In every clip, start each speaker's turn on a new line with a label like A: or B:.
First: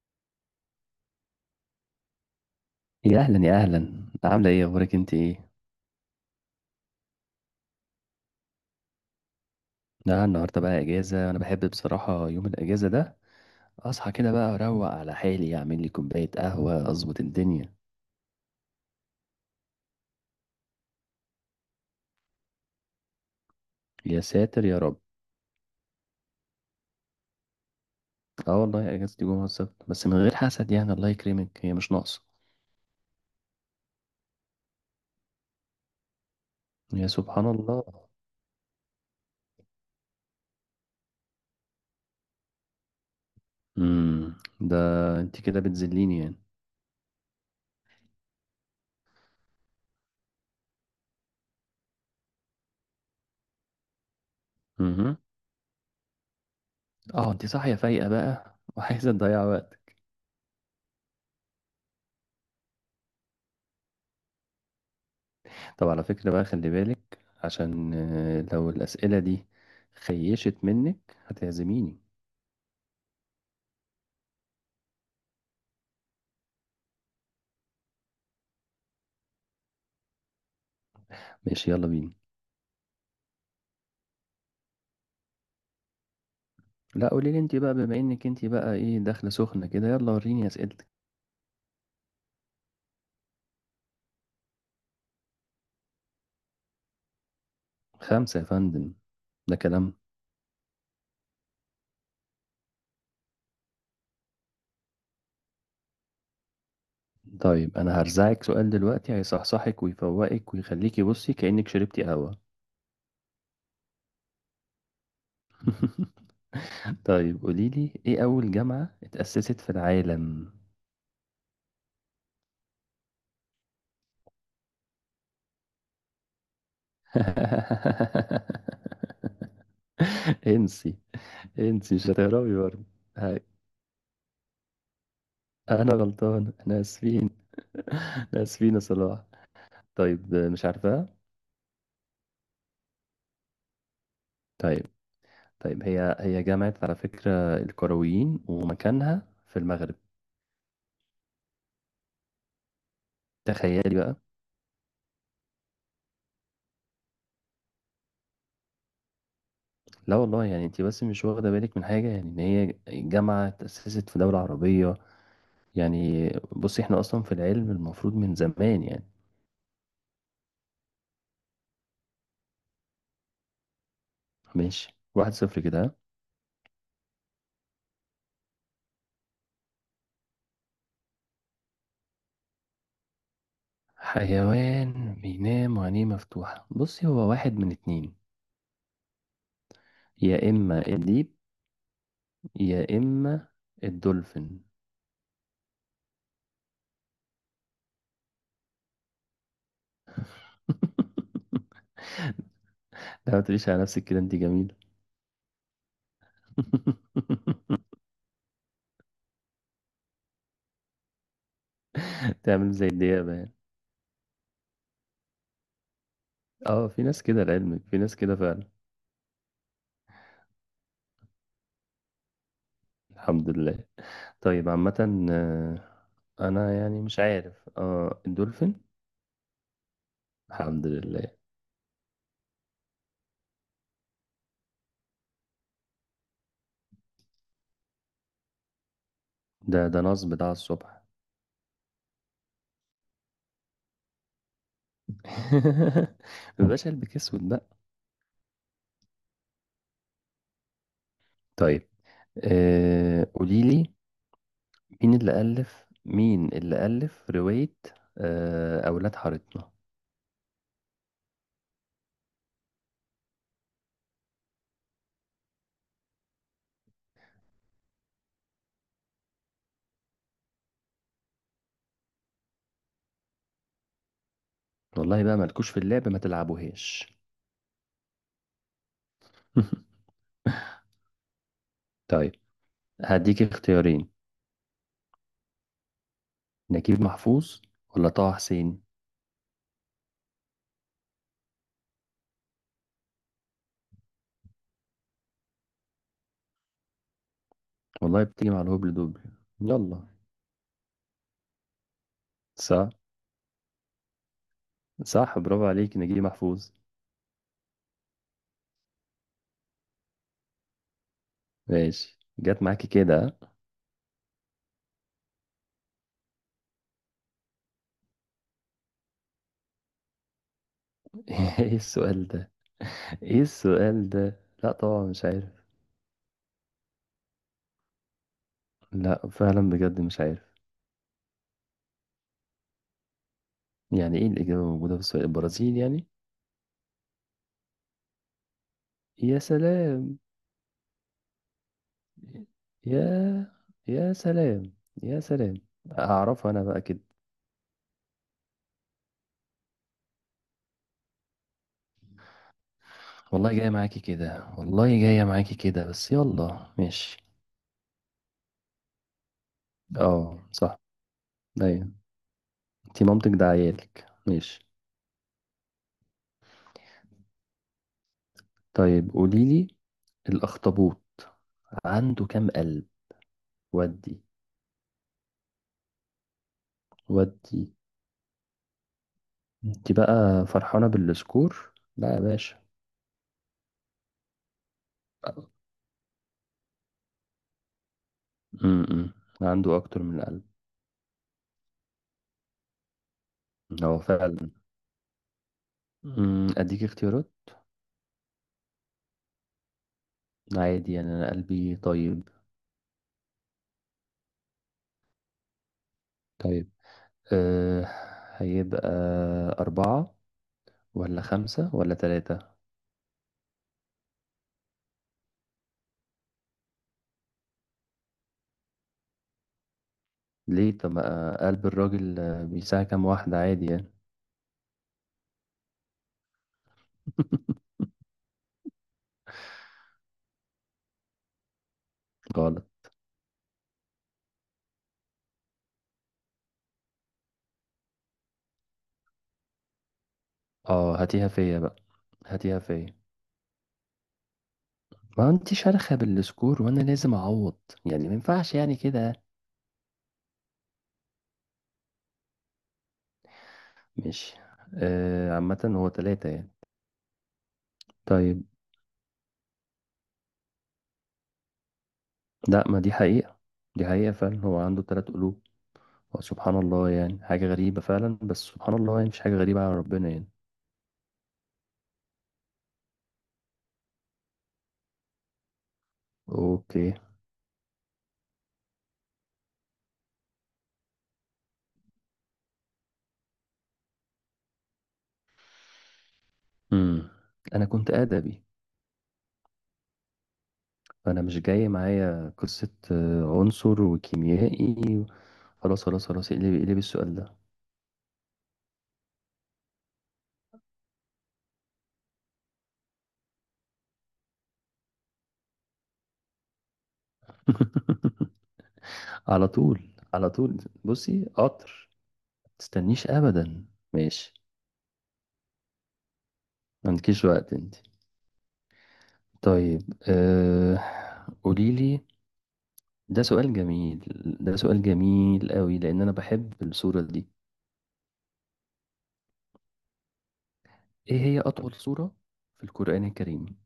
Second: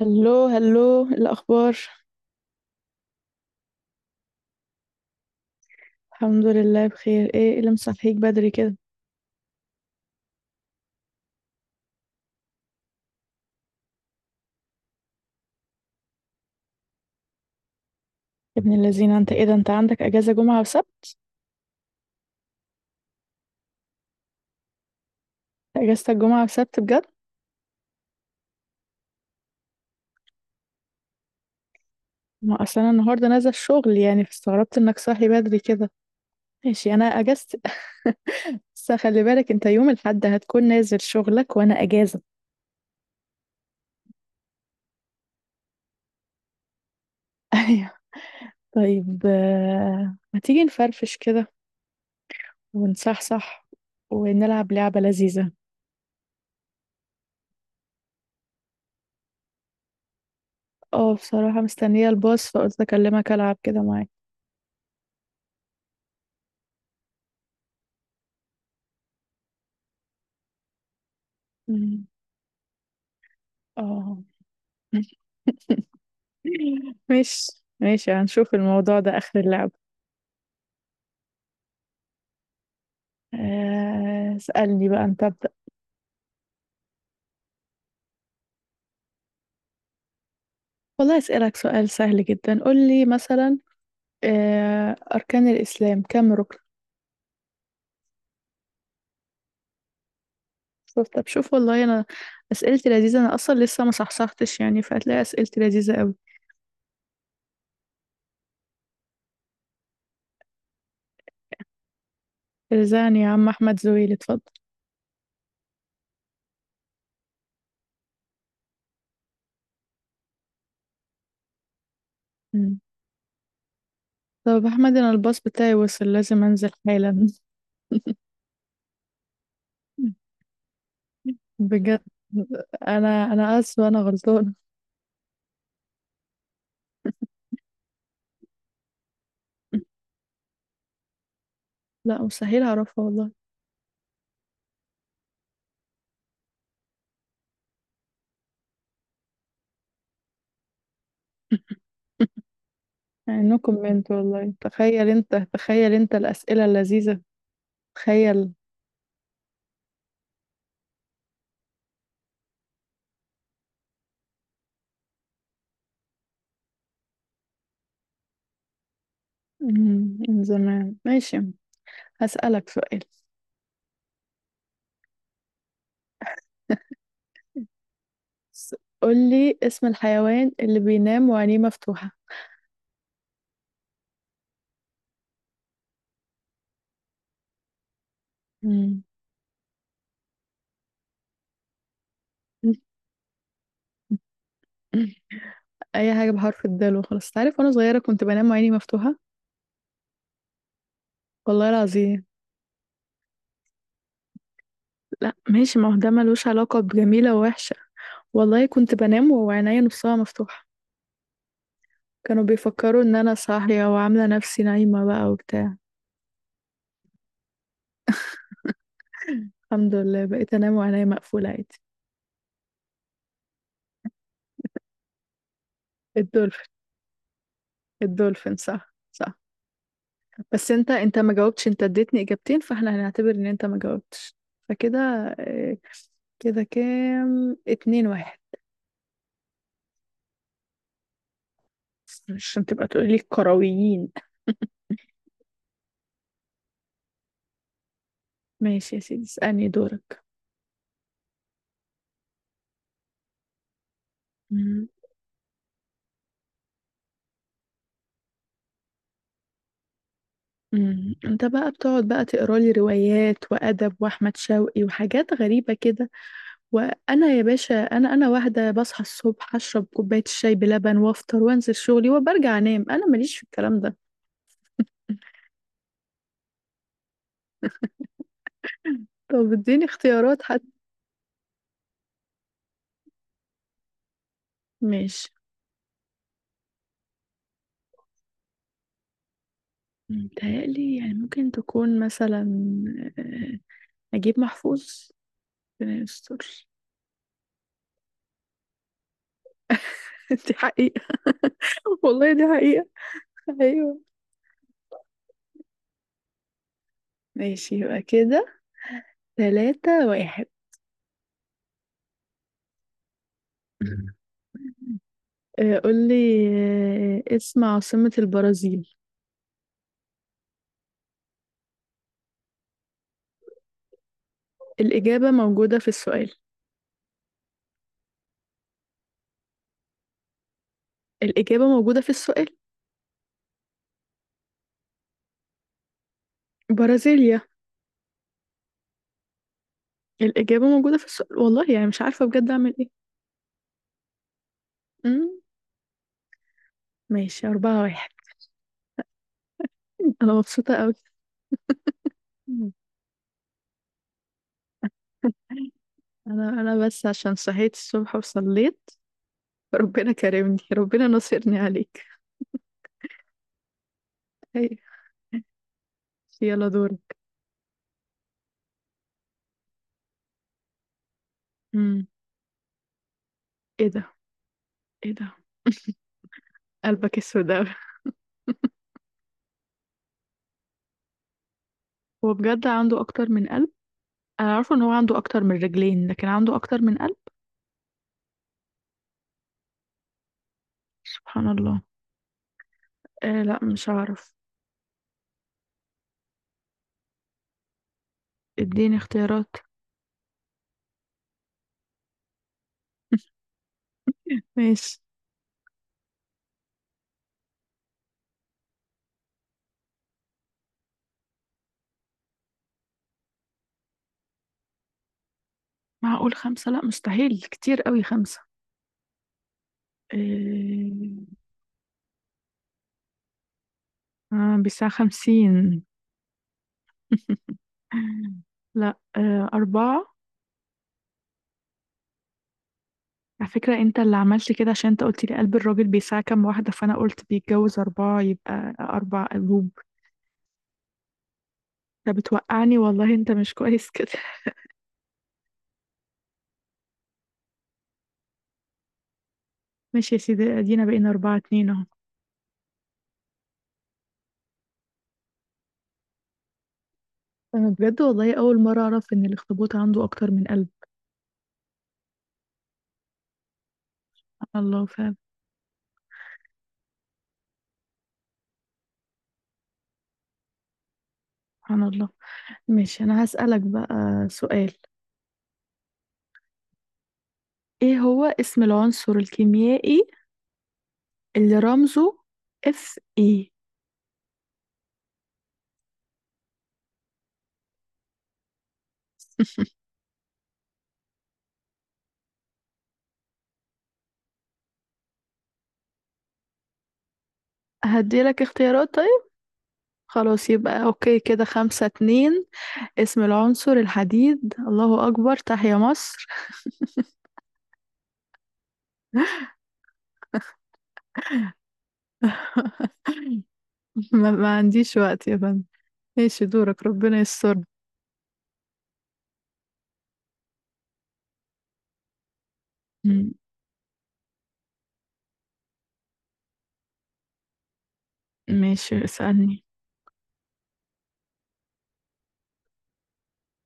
A: هلو هلو، إيه الاخبار؟
B: يا اهلا يا اهلا، عامله ايه؟ اخبارك انت ايه؟
A: الحمد لله بخير. ايه اللي مصحيك بدري كده؟
B: لا النهارده بقى اجازه. انا بحب بصراحه يوم الاجازه ده. اصحى كده بقى، اروق على حالي، اعمل لي كوبايه قهوه، اظبط الدنيا.
A: يا ابن اللذينه، انت ايه ده، انت عندك اجازه جمعه وسبت؟
B: يا ساتر يا رب.
A: اجازتك جمعه وسبت بجد؟
B: اه والله اجازتي جمعه السبت، بس من غير حسد يعني، الله يكرمك، هي مش ناقصه.
A: ما اصل انا النهارده نازله الشغل يعني، فاستغربت انك صاحي بدري كده. ماشي، انا
B: يا سبحان
A: اجازتي.
B: الله.
A: بس خلي بالك، انت يوم الاحد هتكون نازل شغلك وانا اجازه.
B: امم ده، انت كده بتذليني يعني.
A: ايوه. طيب ما تيجي نفرفش كده ونصحصح ونلعب لعبه
B: امم
A: لذيذه.
B: اه انت صاحيه فايقه بقى وعايزه تضيع وقت.
A: اه بصراحه مستنيه الباص فقلت اكلمك العب كده معاك.
B: طب على فكره بقى، خلي بالك عشان لو الاسئله دي خيشت منك هتعزميني.
A: مم. اه. ماشي ماشي، هنشوف الموضوع ده آخر اللعبة.
B: ماشي يلا بينا.
A: اسألني بقى أنت، أبدأ.
B: لا قولي لي انت بقى، بما انك انت بقى ايه، داخله سخنه كده، يلا وريني اسئلتك.
A: والله أسألك سؤال سهل جدا، قول لي مثلا أركان الإسلام كم ركن؟
B: خمسه يا فندم. ده كلام.
A: شوف طب شوف، والله أنا أسئلتي لذيذة. أنا أصلا لسه ما صحصحتش يعني، فهتلاقي أسئلتي لذيذة أوي.
B: طيب انا هرزعك سؤال دلوقتي هيصحصحك ويفوقك ويخليكي بصي كأنك شربتي قهوه.
A: رزقني يا عم أحمد زويل، اتفضل.
B: طيب قولي لي، ايه اول جامعه اتأسست في العالم؟
A: مم. طب أحمد، أنا الباص بتاعي وصل، لازم أنزل حالا.
B: انسي. انسي،
A: بجد.
B: مش هتهربي برضه.
A: أنا
B: هاي.
A: أنا آسفة، أنا غلطانة.
B: انا غلطان، احنا اسفين. احنا اسفين يا صلاح. طيب مش عارفاها.
A: لا مستحيل أعرفها والله.
B: طيب. طيب هي جامعة، على فكرة، الكرويين ومكانها في المغرب.
A: نو
B: تخيلي
A: كومنت،
B: بقى.
A: والله تخيل انت، تخيل انت الأسئلة اللذيذة. تخيل.
B: لا والله يعني انت بس مش واخدة بالك من حاجة، يعني ان هي جامعة تأسست في دولة عربية يعني. بصي احنا اصلا في العلم المفروض من زمان يعني.
A: من زمان، ماشي. هسألك سؤال.
B: ماشي، 1-0 كده، ها؟
A: س- قولي اسم الحيوان اللي بينام وعينيه مفتوحة.
B: حيوان بينام وعينيه مفتوحة؟ بصي هو واحد من اتنين.
A: مم.
B: يا اما الديب، يا اما الدولفين.
A: أي حاجة بحرف الدال وخلاص تعرف، وأنا صغيرة كنت بنام وعيني مفتوحة. والله العظيم.
B: لا ما تقوليش على نفسك كده، انت جميلة.
A: لا ماشي، ما هو ده ملوش علاقة بجميلة ووحشة. والله كنت بنام وعينيا نصها مفتوحة. كانوا
B: تعمل زي
A: بيفكروا إن
B: الديابة
A: أنا
B: يعني.
A: صاحية وعاملة نفسي نايمة بقى وبتاع.
B: اه في ناس كده، لعلمك في ناس كده فعلا.
A: الحمد لله بقيت أنام وعينيا مقفولة عادي.
B: الحمد لله. طيب، عامة، آه،
A: الدولفين.
B: انا يعني مش عارف. اه
A: الدولفين،
B: الدولفين.
A: صح صح. بس
B: الحمد
A: انت
B: لله.
A: ما جاوبتش، انت اديتني اجابتين فاحنا هنعتبر ان انت ما جاوبتش، فكده آه، كده كام، 2-1،
B: ده نصب بتاع الصبح.
A: عشان تبقى تقولي الكرويين.
B: مبقاش قلبك اسود بقى.
A: ماشي يا سيدي، اسألني دورك.
B: طيب، قولي لي،
A: مم.
B: مين اللي ألف رواية؟ أولاد حارتنا.
A: مم. انت بقى بتقعد بقى تقرا لي روايات وادب واحمد شوقي وحاجات غريبه كده. وانا يا باشا، انا واحده بصحى الصبح اشرب كوبايه الشاي بلبن وافطر وانزل شغلي وبرجع انام، انا ماليش في الكلام ده.
B: والله بقى مالكوش في اللعب، ما تلعبوهاش.
A: طب اديني اختيارات.
B: طيب هديك اختيارين،
A: ماشي.
B: نجيب محفوظ ولا طه حسين.
A: متهيألي يعني ممكن تكون مثلا آه، نجيب محفوظ. ربنا يستر.
B: والله بتيجي مع الهبل دوبل. يلا.
A: دي حقيقة. والله دي حقيقة.
B: صح،
A: أيوة.
B: صح، برافو عليك، نجيب محفوظ.
A: ماشي يبقى كده، 3-1.
B: ماشي، جت معاكي كده.
A: قولي اسم عاصمة البرازيل.
B: ها؟ ايه السؤال ده؟ ايه السؤال ده؟ لا طبعا مش
A: الإجابة
B: عارف.
A: موجودة في السؤال.
B: لا فعلا بجد مش عارف.
A: الإجابة موجودة في السؤال.
B: يعني ايه الإجابة موجودة في السؤال؟ البرازيل يعني؟
A: برازيليا.
B: يا سلام.
A: الإجابة موجودة في السؤال، والله يعني مش عارفة بجد أعمل إيه.
B: يا يا سلام. يا
A: أمم.
B: سلام. هعرفها انا بقى كده.
A: ماشي، 4-1. أنا مبسوطة أوي.
B: والله جاية معاكي كده، والله جاية معاكي كده، بس
A: انا
B: يلا
A: انا بس
B: ماشي.
A: عشان صحيت الصبح وصليت، ربنا
B: اه
A: كرمني،
B: صح.
A: ربنا نصرني
B: ايوه.
A: عليك.
B: انتي مامتك، ده عيالك، ماشي.
A: اي. يلا دورك.
B: طيب قوليلي، الأخطبوط
A: امم.
B: عنده كام قلب؟
A: ايه ده،
B: ودي،
A: ايه ده، قلبك اسود
B: ودي
A: اوي.
B: انت بقى فرحانة بالسكور؟ لا يا
A: هو
B: باشا.
A: بجد عنده اكتر من قلب؟ انا عارفه ان هو عنده اكتر من رجلين، لكن عنده اكتر من قلب؟
B: امم عنده اكتر من القلب.
A: سبحان الله. آه لا، مش
B: هو
A: هعرف.
B: فعلا. اديك اختيارات.
A: اديني اختيارات.
B: عادي يعني، انا قلبي طيب.
A: ماشي.
B: طيب. أه هيبقى أربعة ولا خمسة ولا تلاتة؟
A: معقول خمسة؟ لا مستحيل، كتير قوي خمسة.
B: ليه؟ طب
A: آه,
B: ما قلب الراجل بيساع كام واحدة عادي يعني.
A: بساعة 50. لا أربعة.
B: غلط.
A: على فكرة انت اللي عملت كده، عشان انت قلت لي قلب الراجل بيساع كام واحدة، فانا قلت بيتجوز اربعة يبقى اربع قلوب.
B: اه هاتيها فيا بقى.
A: انت
B: هاتيها
A: بتوقعني،
B: فيا.
A: والله انت مش كويس كده.
B: ما انت شارخة بالسكور، وانا لازم اعوض يعني، ما ينفعش يعني كده.
A: ماشي يا سيدي، ادينا بقينا 4-2 اهو.
B: ماشي. عامة هو تلاتة يعني.
A: انا بجد والله،
B: طيب.
A: اول مرة اعرف ان الاخطبوط عنده اكتر من قلب.
B: لا، ما دي حقيقة. دي حقيقة فعلا، هو
A: سبحان
B: عنده
A: الله
B: تلات
A: فعلا.
B: قلوب. هو سبحان الله، يعني حاجة غريبة فعلا، بس سبحان الله يعني مش حاجة غريبة على ربنا يعني.
A: سبحان الله. ماشي، انا هسألك بقى سؤال.
B: اوكي.
A: ايه هو اسم العنصر الكيميائي اللي رمزه اف اي؟
B: امم انا كنت ادبي، فانا مش جاي معايا قصة عنصر وكيميائي. خلاص خلاص خلاص، اقلبي اقلبي السؤال ده.
A: هديلك اختيارات طيب. خلاص يبقى اوكي، كده 5-2. اسم العنصر الحديد، الله أكبر، تحيا مصر.
B: على طول. على طول، بصي قطر. متستنيش ابدا.
A: ما,
B: ماشي.
A: ما عنديش وقت يا فندم. ماشي دورك،
B: ما
A: ربنا
B: عندكيش وقت
A: يستر.
B: انت؟ طيب، أه... قوليلي. ده
A: م-
B: سؤال جميل. ده سؤال جميل قوي، لأن أنا بحب السورة دي.
A: ماشي اسألني.
B: إيه هي أطول سورة في القرآن الكريم؟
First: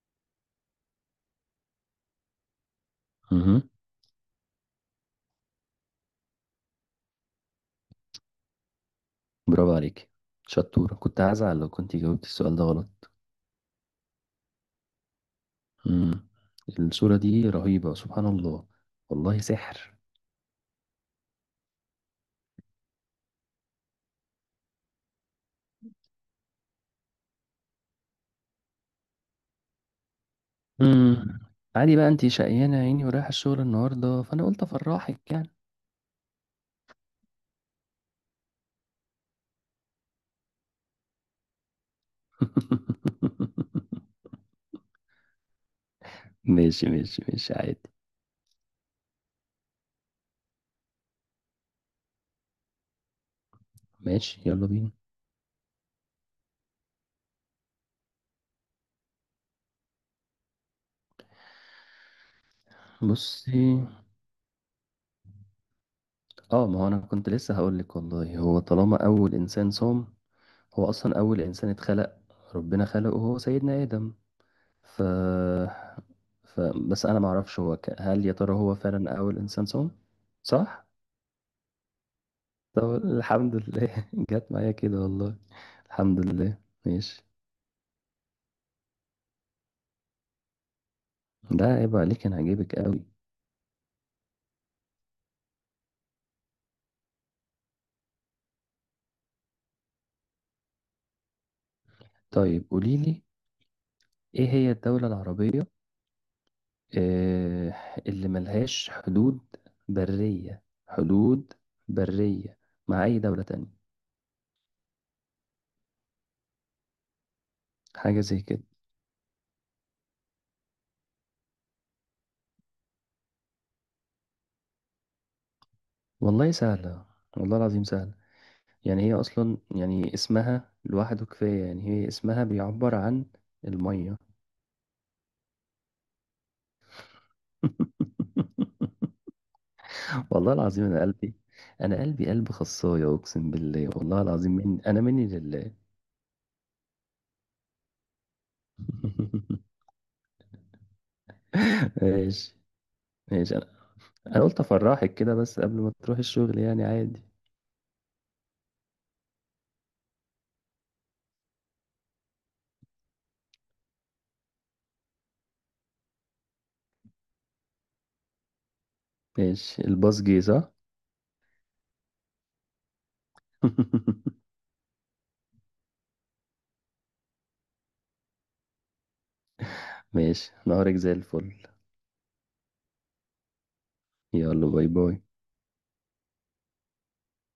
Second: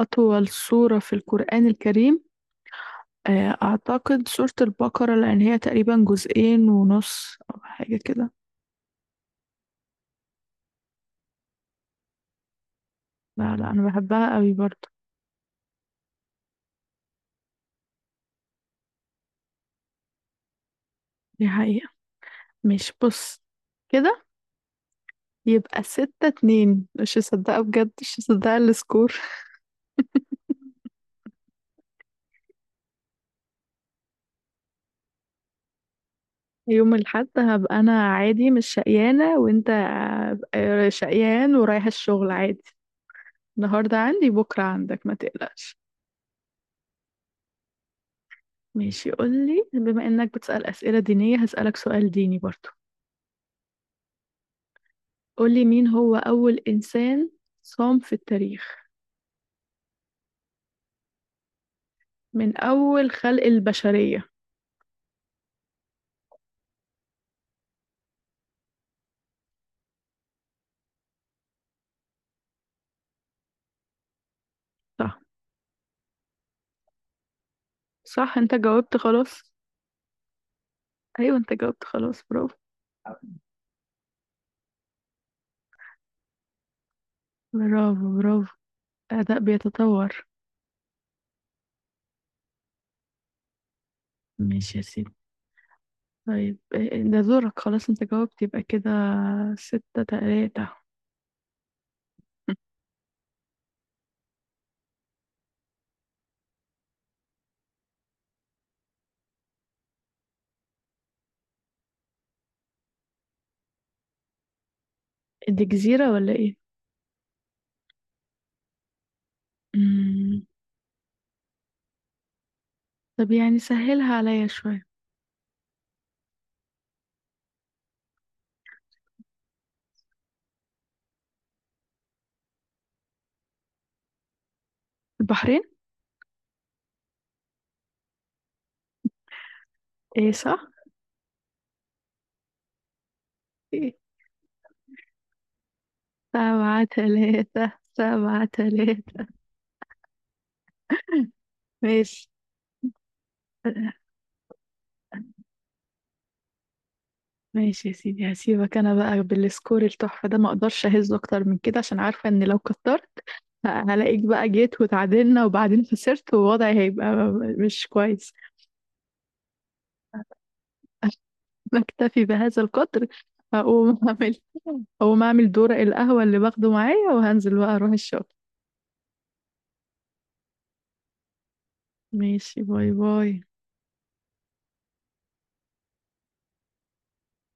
A: أطول سورة في القرآن الكريم؟
B: مهم.
A: أعتقد سورة البقرة، لأن هي تقريبا جزئين ونص أو حاجة كده.
B: برافو عليك، شطورة. كنت هزعل لو كنت جاوبت السؤال ده غلط.
A: لا لا، أنا بحبها قوي برضو.
B: مم. السورة دي رهيبة سبحان الله. والله سحر.
A: دي حقيقة. ماشي، بص كده، يبقى 6-2. مش مصدقة بجد، مش مصدقة السكور.
B: مم. عادي بقى، أنت شقيانة يا عيني ورايحة الشغل النهاردة، فأنا قلت أفرحك يعني.
A: يوم الأحد هبقى أنا عادي مش شقيانة، وأنت شقيان ورايح الشغل عادي. النهاردة عندي بكرة عندك، ما تقلقش.
B: ماشي ماشي ماشي، عادي.
A: ماشي، قولي بما إنك بتسأل أسئلة دينية هسألك سؤال ديني برضو.
B: ماشي يلا بينا.
A: قولي مين هو أول إنسان صام في التاريخ من أول خلق
B: بصي،
A: البشرية.
B: اه ما هو انا كنت لسه هقول لك والله، هو طالما اول انسان صام، هو اصلا اول انسان اتخلق، ربنا خلقه، هو سيدنا ادم. ف,
A: صح.
B: بس انا ما اعرفش، هو هل يا
A: صح، أنت
B: ترى هو
A: جاوبت
B: فعلا اول
A: خلاص.
B: انسان صام؟ صح.
A: أيوة، أنت جاوبت خلاص، برافو.
B: طب الحمد لله جت معايا كده والله. الحمد لله. ماشي.
A: برافو برافو. أداء بيتطور.
B: ده عيب عليك، انا هجيبك قوي.
A: ماشي يا سيدي. طيب ده دورك خلاص، أنت جاوبت، يبقى كده 6-3.
B: طيب قولي لي، ايه هي الدولة العربية آه، اللي ملهاش حدود برية، حدود برية مع أي دولة تانية؟
A: دي جزيرة ولا ايه؟
B: حاجة زي كده.
A: مم. طب يعني سهلها عليا شوية.
B: والله سهلة. والله العظيم سهلة. يعني هي أصلا، يعني اسمها لوحده كفاية، يعني هي اسمها بيعبر عن المية.
A: البحرين؟ ايه
B: والله
A: صح؟
B: العظيم، أنا قلبي قلب خصاية، أقسم بالله،
A: إيه؟
B: والله العظيم، من أنا مني لله.
A: 7-3، 7-3. ماشي.
B: ماشي. ماشي، أنا قلت أفرحك كده، بس قبل ما تروح الشغل يعني عادي.
A: ماشي يا سيدي، هسيبك انا بقى بالسكور التحفة ده، ما اقدرش اهز اكتر من كده عشان عارفة ان لو كترت هلاقيك بقى جيت وتعادلنا وبعدين خسرت ووضعي هيبقى مش كويس.
B: ماشي الباص جه صح؟
A: بكتفي بهذا القدر. هقوم اعمل هقوم اعمل دورق القهوة اللي باخده معايا وهنزل بقى اروح الشغل.
B: ماشي، نهارك زي الفل.
A: ماشي، باي باي.
B: يلا باي باي.